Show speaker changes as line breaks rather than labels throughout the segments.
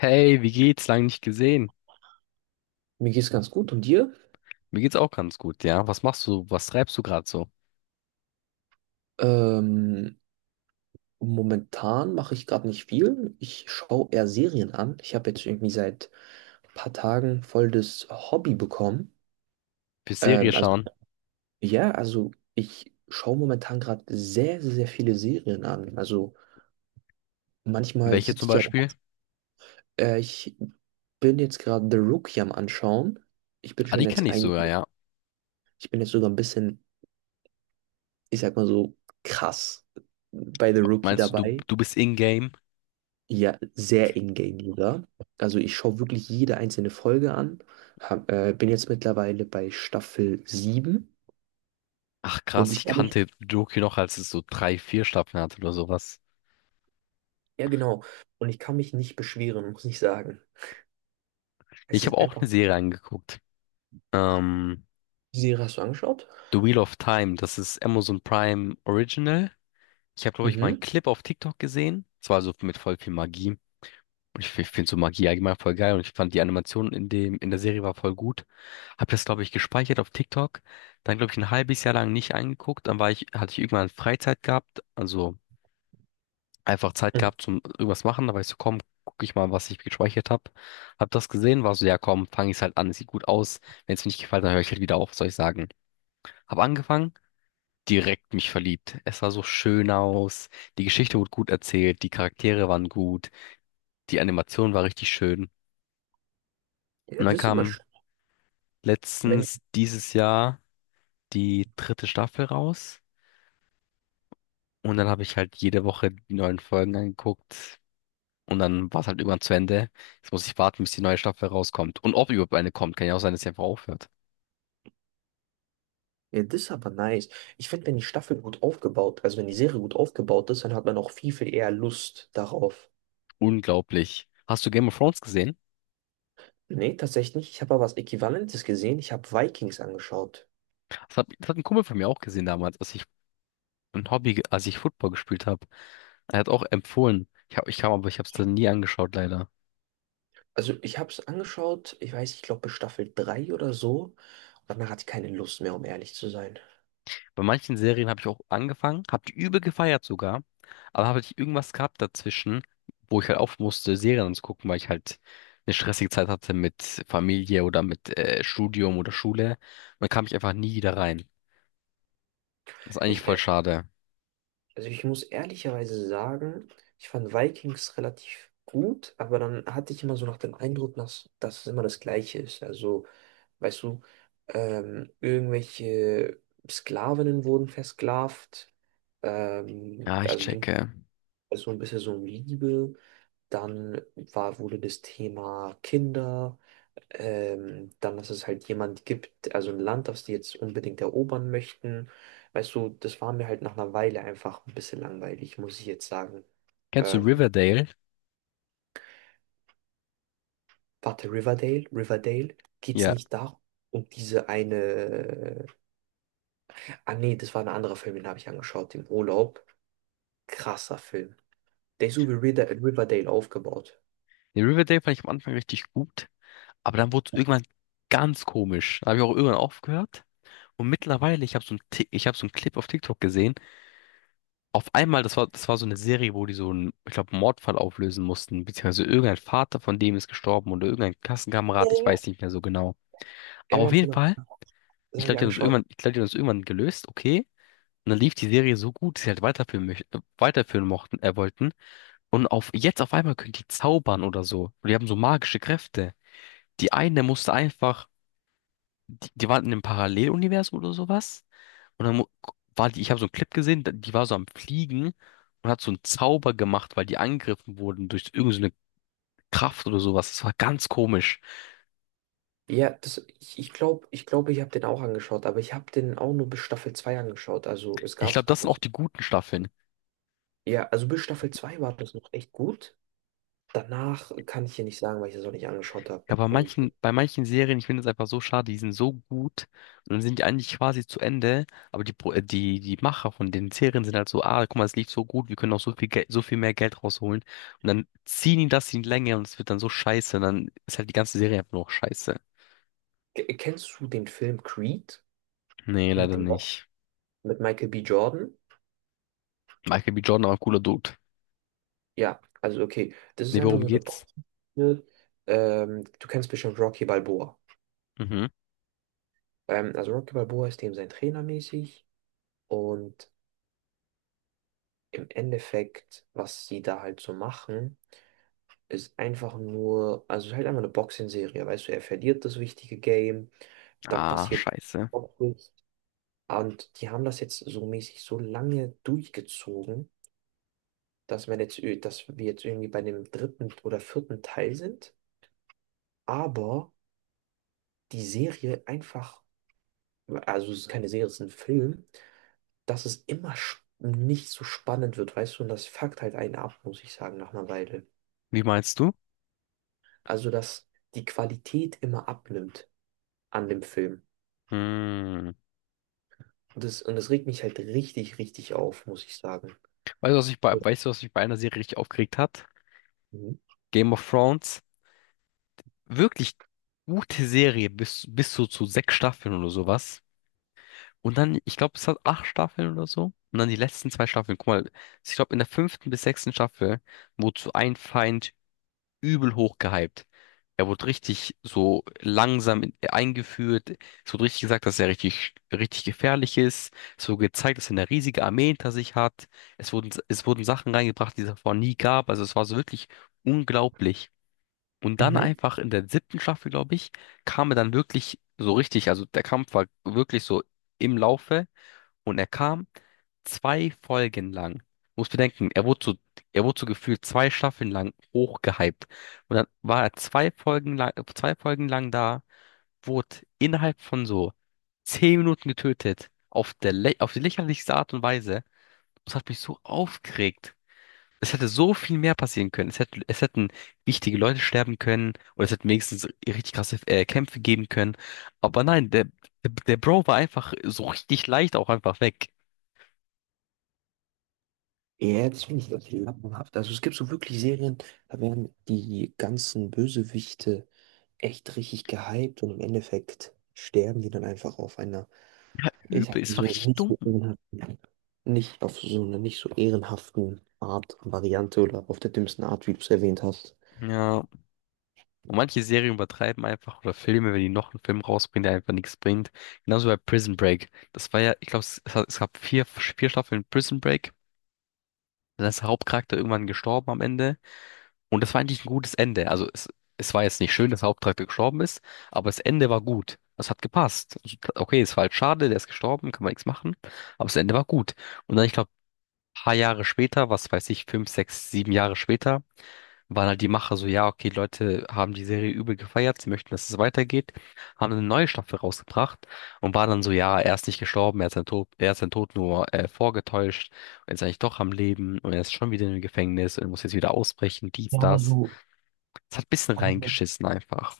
Hey, wie geht's? Lang nicht gesehen.
Mir geht's ganz gut. Und dir?
Mir geht's auch ganz gut, ja. Was machst du? Was treibst du gerade so?
Ähm, Momentan mache ich gerade nicht viel. Ich schaue eher Serien an. Ich habe jetzt irgendwie seit ein paar Tagen voll das Hobby bekommen.
Bis Serie
Ähm, also
schauen.
ja, also, ich schaue momentan gerade sehr, sehr, sehr viele Serien an. Also manchmal
Welche
sitze
zum
ich ja da.
Beispiel?
Ich bin jetzt gerade The Rookie am Anschauen. Ich bin
Ah,
schon
die kenne
jetzt
ich
ein,
sogar, ja.
Ich bin jetzt sogar ein bisschen, ich sag mal so, krass bei The Rookie
Meinst du, du,
dabei.
du bist in-game?
Ja, sehr in-game sogar. Also ich schaue wirklich jede einzelne Folge an. Bin jetzt mittlerweile bei Staffel sieben,
Ach
und
krass,
ich
ich
kann mich,
kannte Doki noch, als es so drei, vier Staffeln hatte oder sowas.
ja genau, und ich kann mich nicht beschweren, muss ich sagen. Es
Ich habe
ist
auch
einfach,
eine Serie angeguckt. Ähm,
Die Serie hast du angeschaut?
The Wheel of Time, das ist Amazon Prime Original. Ich habe, glaube ich, mal einen
Mhm.
Clip auf TikTok gesehen. Es war so mit voll viel Magie. Und ich finde so Magie allgemein voll geil und ich fand die Animation in dem, in der Serie war voll gut. Hab das, glaube ich, gespeichert auf TikTok. Dann, glaube ich, ein halbes Jahr lang nicht angeguckt. Dann war ich, hatte ich irgendwann Freizeit gehabt, also einfach Zeit
Mhm.
gehabt zum irgendwas machen. Da war ich so, komm, guck ich mal, was ich gespeichert habe. Hab das gesehen, war so, ja komm, fange ich halt an, sieht gut aus. Wenn es mir nicht gefällt, dann höre ich halt wieder auf, soll ich sagen. Hab angefangen, direkt mich verliebt. Es sah so schön aus. Die Geschichte wurde gut erzählt, die Charaktere waren gut, die Animation war richtig schön.
Ja,
Und dann
das ist immer
kam
schön. Wenn,
letztens dieses Jahr die dritte Staffel raus und dann habe ich halt jede Woche die neuen Folgen angeguckt und dann war es halt irgendwann zu Ende. Jetzt muss ich warten, bis die neue Staffel rauskommt. Und ob überhaupt eine kommt, kann ja auch sein, dass sie einfach aufhört.
Ja, das ist aber nice. Ich finde, wenn die Staffel gut aufgebaut, also wenn die Serie gut aufgebaut ist, dann hat man auch viel, viel eher Lust darauf.
Unglaublich. Hast du Game of Thrones gesehen?
Nee, tatsächlich nicht. Ich habe aber was Äquivalentes gesehen. Ich habe Vikings angeschaut.
Das hat ein Kumpel von mir auch gesehen damals, als ich ein Hobby, als ich Football gespielt habe. Er hat auch empfohlen. Aber ich habe es dann nie angeschaut, leider.
Also ich habe es angeschaut, ich weiß, ich glaube bis Staffel 3 oder so. Danach hatte ich keine Lust mehr, um ehrlich zu sein.
Bei manchen Serien habe ich auch angefangen, habe die übel gefeiert sogar, aber habe ich irgendwas gehabt dazwischen, wo ich halt auf musste, Serien zu gucken, weil ich halt eine stressige Zeit hatte mit Familie oder mit Studium oder Schule. Und dann kam ich einfach nie wieder rein. Das ist eigentlich
Ich,
voll
äh,
schade.
also ich muss ehrlicherweise sagen, ich fand Vikings relativ gut, aber dann hatte ich immer so nach dem Eindruck, dass es immer das Gleiche ist. Also, weißt du, irgendwelche Sklavinnen wurden versklavt.
Ja, ich
Also ging
checke.
so ein bisschen so um Liebe. Wurde das Thema Kinder. Dann, dass es halt jemand gibt, also ein Land, das die jetzt unbedingt erobern möchten. Weißt du, das war mir halt nach einer Weile einfach ein bisschen langweilig, muss ich jetzt sagen.
Kennst du
Ähm,
Riverdale?
Warte, Riverdale? Riverdale? Geht's
Ja.
nicht da um diese eine? Ah, nee, das war ein anderer Film, den habe ich angeschaut im Urlaub. Krasser Film. Der ist so wie Riverdale aufgebaut.
Den Riverdale fand ich am Anfang richtig gut, aber dann wurde es irgendwann ganz komisch. Da habe ich auch irgendwann aufgehört. Und mittlerweile, ich habe so einen Clip auf TikTok gesehen, auf einmal, das war so eine Serie, wo die so einen, ich glaube, Mordfall auflösen mussten, beziehungsweise irgendein Vater von dem ist gestorben oder irgendein
Ja,
Klassenkamerad,
ja,
ich
ja.
weiß nicht mehr so genau.
Ja,
Aber auf
ganz
jeden
genau.
Fall,
Das habe ich angeschaut.
ich glaube, die haben das irgendwann gelöst, okay. Und dann lief die Serie so gut, dass sie halt weiterführen möchten, weiterführen mochten, wollten. Und jetzt auf einmal können die zaubern oder so. Und die haben so magische Kräfte. Die eine musste einfach die waren in einem Paralleluniversum oder sowas. Und dann war die, ich habe so einen Clip gesehen, die war so am Fliegen und hat so einen Zauber gemacht, weil die angegriffen wurden durch irgendeine so eine Kraft oder sowas. Das war ganz komisch.
Ja, das, ich glaube, ich glaube, ich habe den auch angeschaut, aber ich habe den auch nur bis Staffel 2 angeschaut. Also es
Ich
gab
glaube,
Star
das sind auch
Wars.
die guten Staffeln.
Ja, also bis Staffel 2 war das noch echt gut. Danach kann ich hier nicht sagen, weil ich das auch nicht angeschaut habe.
Ja, bei manchen Serien, ich finde es einfach so schade, die sind so gut und dann sind die eigentlich quasi zu Ende, aber die Macher von den Serien sind halt so, ah, guck mal, es lief so gut, wir können noch so viel Geld, so viel mehr Geld rausholen. Und dann ziehen die das in die Länge und es wird dann so scheiße. Und dann ist halt die ganze Serie einfach nur noch scheiße.
Kennst du den Film Creed
Nee,
mit
leider
dem Box,
nicht.
mit Michael B. Jordan?
Michael B. Jordan, aber cooler Dude.
Ja, also okay, das ist
Nee,
einfach
worum
so eine
geht's?
Box. Du kennst bestimmt Rocky Balboa.
Mhm.
Also Rocky Balboa ist dem sein Trainer mäßig und im Endeffekt, was sie da halt so machen, ist einfach nur, also es ist halt einfach eine Boxing-Serie, weißt du, er verliert das wichtige Game, dann
Ah,
passiert
scheiße.
auch nichts. Und die haben das jetzt so mäßig so lange durchgezogen, dass man jetzt, dass wir jetzt irgendwie bei dem dritten oder vierten Teil sind, aber die Serie einfach, also es ist keine Serie, es ist ein Film, dass es immer nicht so spannend wird, weißt du, und das fuckt halt einen ab, muss ich sagen, nach einer Weile.
Wie meinst du?
Also, dass die Qualität immer abnimmt an dem Film.
Hm.
Und das regt mich halt richtig, richtig auf, muss ich sagen.
Weißt du, was mich bei einer Serie richtig aufgeregt hat?
Mhm.
Game of Thrones. Wirklich gute Serie, bis so zu sechs Staffeln oder sowas. Und dann, ich glaube, es hat acht Staffeln oder so. Und dann die letzten zwei Staffeln. Guck mal, ich glaube, in der fünften bis sechsten Staffel, wozu ein Feind übel hoch gehypt. Er wurde richtig so langsam eingeführt. Es wurde richtig gesagt, dass er richtig, richtig gefährlich ist. Es wurde gezeigt, dass er eine riesige Armee hinter sich hat. Es wurden Sachen reingebracht, die es davor nie gab. Also es war so wirklich unglaublich. Und dann
Mhm.
einfach in der siebten Staffel, glaube ich, kam er dann wirklich so richtig. Also der Kampf war wirklich so im Laufe. Und er kam zwei Folgen lang. Muss bedenken, er wurde so gefühlt zwei Staffeln lang hochgehypt. Und dann war er zwei Folgen lang da, wurde innerhalb von so 10 Minuten getötet. Auf die lächerlichste Art und Weise. Das hat mich so aufgeregt. Es hätte so viel mehr passieren können. Es hätten wichtige Leute sterben können. Oder es hätten wenigstens richtig krasse Kämpfe geben können. Aber nein, der Bro war einfach so richtig leicht auch einfach weg.
Ja, das finde ich echt lappenhaft. Also es gibt so wirklich Serien, da werden die ganzen Bösewichte echt richtig gehypt und im Endeffekt sterben die dann einfach auf einer, ich sag
Übel,
mal
es war
so,
richtig
nicht
dumm.
so ehrenhaften, nicht auf so einer nicht so ehrenhaften Art, Variante oder auf der dümmsten Art, wie du es erwähnt hast.
Ja, und manche Serien übertreiben einfach oder Filme, wenn die noch einen Film rausbringen, der einfach nichts bringt. Genauso bei Prison Break. Das war ja, ich glaube, es gab vier Staffeln Prison Break. Dann ist der Hauptcharakter irgendwann gestorben am Ende. Und das war eigentlich ein gutes Ende. Es war jetzt nicht schön, dass der Hauptcharakter gestorben ist, aber das Ende war gut. Es hat gepasst. Okay, es war halt schade, der ist gestorben, kann man nichts machen. Aber das Ende war gut. Und dann, ich glaube, ein paar Jahre später, was weiß ich, 5, 6, 7 Jahre später, waren halt die Macher so, ja, okay, Leute haben die Serie übel gefeiert, sie möchten, dass es weitergeht, haben eine neue Staffel rausgebracht und waren dann so, ja, er ist nicht gestorben, er ist sein Tod nur vorgetäuscht und ist eigentlich doch am Leben und er ist schon wieder im Gefängnis und muss jetzt wieder ausbrechen, dies,
Ja, aber
das.
so,
Es hat ein bisschen
aber so.
reingeschissen einfach.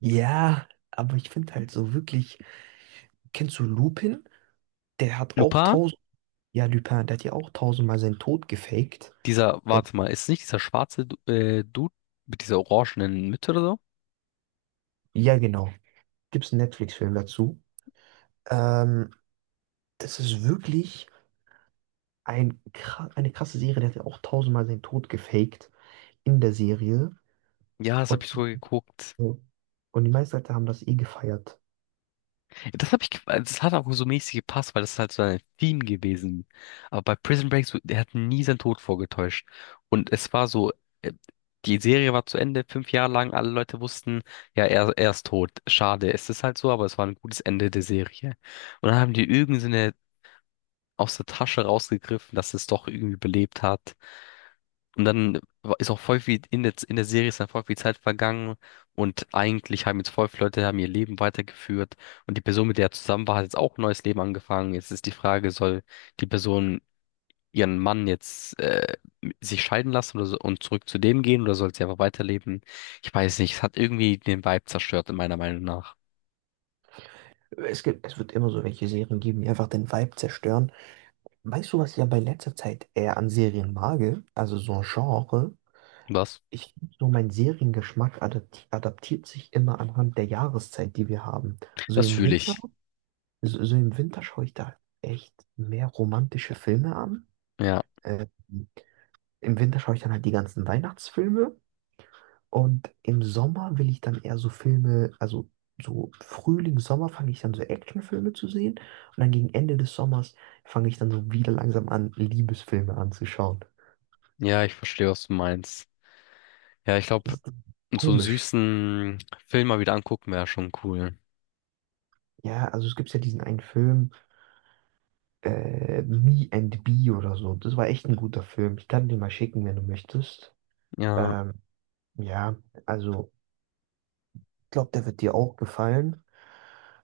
Ja, aber ich finde halt so wirklich, kennst du Lupin? Der hat auch
Lupin,
tausend, Ja, Lupin, der hat ja auch tausendmal seinen Tod gefaked.
dieser,
Und
warte mal, ist nicht dieser schwarze Dude mit dieser orangenen Mütze oder so?
ja, genau. Gibt es einen Netflix-Film dazu? Ähm, Das ist wirklich eine krasse Serie. Der hat ja auch tausendmal seinen Tod gefaked in der Serie.
Ja, das habe ich
Und die,
sogar geguckt.
ja, und die meisten Leute haben das eh gefeiert.
Das habe ich, ge- also das hat auch so mäßig gepasst, weil das ist halt so ein Theme gewesen. Aber bei Prison Break, so, der hat nie seinen Tod vorgetäuscht. Und es war so, äh, die Serie war zu Ende, 5 Jahre lang, alle Leute wussten, ja, er ist tot. Schade, es ist halt so, aber es war ein gutes Ende der Serie. Und dann haben die irgendeine aus der Tasche rausgegriffen, dass es doch irgendwie belebt hat. Und dann ist auch voll viel in der, Serie ist dann voll viel Zeit vergangen und eigentlich haben jetzt voll viele Leute haben ihr Leben weitergeführt und die Person, mit der er zusammen war, hat jetzt auch ein neues Leben angefangen. Jetzt ist die Frage, soll die Person ihren Mann jetzt sich scheiden lassen oder so, und zurück zu dem gehen oder soll sie einfach weiterleben? Ich weiß nicht, es hat irgendwie den Vibe zerstört, in meiner Meinung nach.
Es gibt, es wird immer so welche Serien geben, die einfach den Vibe zerstören. Weißt du, was ich ja bei letzter Zeit eher an Serien mag? Also so ein Genre.
Was?
Ich finde so, mein Seriengeschmack adaptiert sich immer anhand der Jahreszeit, die wir haben. So
Das
im
fühle
Winter,
ich.
so im Winter schaue ich da echt mehr romantische Filme an.
Ja,
Äh, Im Winter schaue ich dann halt die ganzen Weihnachtsfilme und im Sommer will ich dann eher so Filme, also so Frühling, Sommer fange ich dann so Actionfilme zu sehen und dann gegen Ende des Sommers fange ich dann so wieder langsam an, Liebesfilme anzuschauen.
ja, ich verstehe, was du meinst. Ja, ich
Das
glaube,
ist
so einen
komisch.
süßen Film mal wieder angucken wäre schon cool.
Ja, also es gibt ja diesen einen Film. Me and Bee oder so. Das war echt ein guter Film. Ich kann dir mal schicken, wenn du möchtest.
Ja.
Ähm, ja, also ich glaube, der wird dir auch gefallen.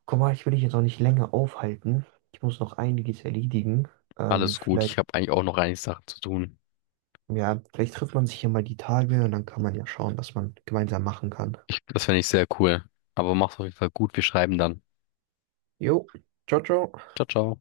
Guck mal, ich will dich jetzt auch nicht länger aufhalten. Ich muss noch einiges erledigen. Ähm,
Alles gut.
vielleicht,
Ich habe eigentlich auch noch einige Sachen zu tun.
ja, vielleicht trifft man sich ja mal die Tage und dann kann man ja schauen, was man gemeinsam machen kann.
Das fände ich sehr cool. Aber mach's auf jeden Fall gut. Wir schreiben dann.
Jo, ciao, ciao.
Ciao, ciao.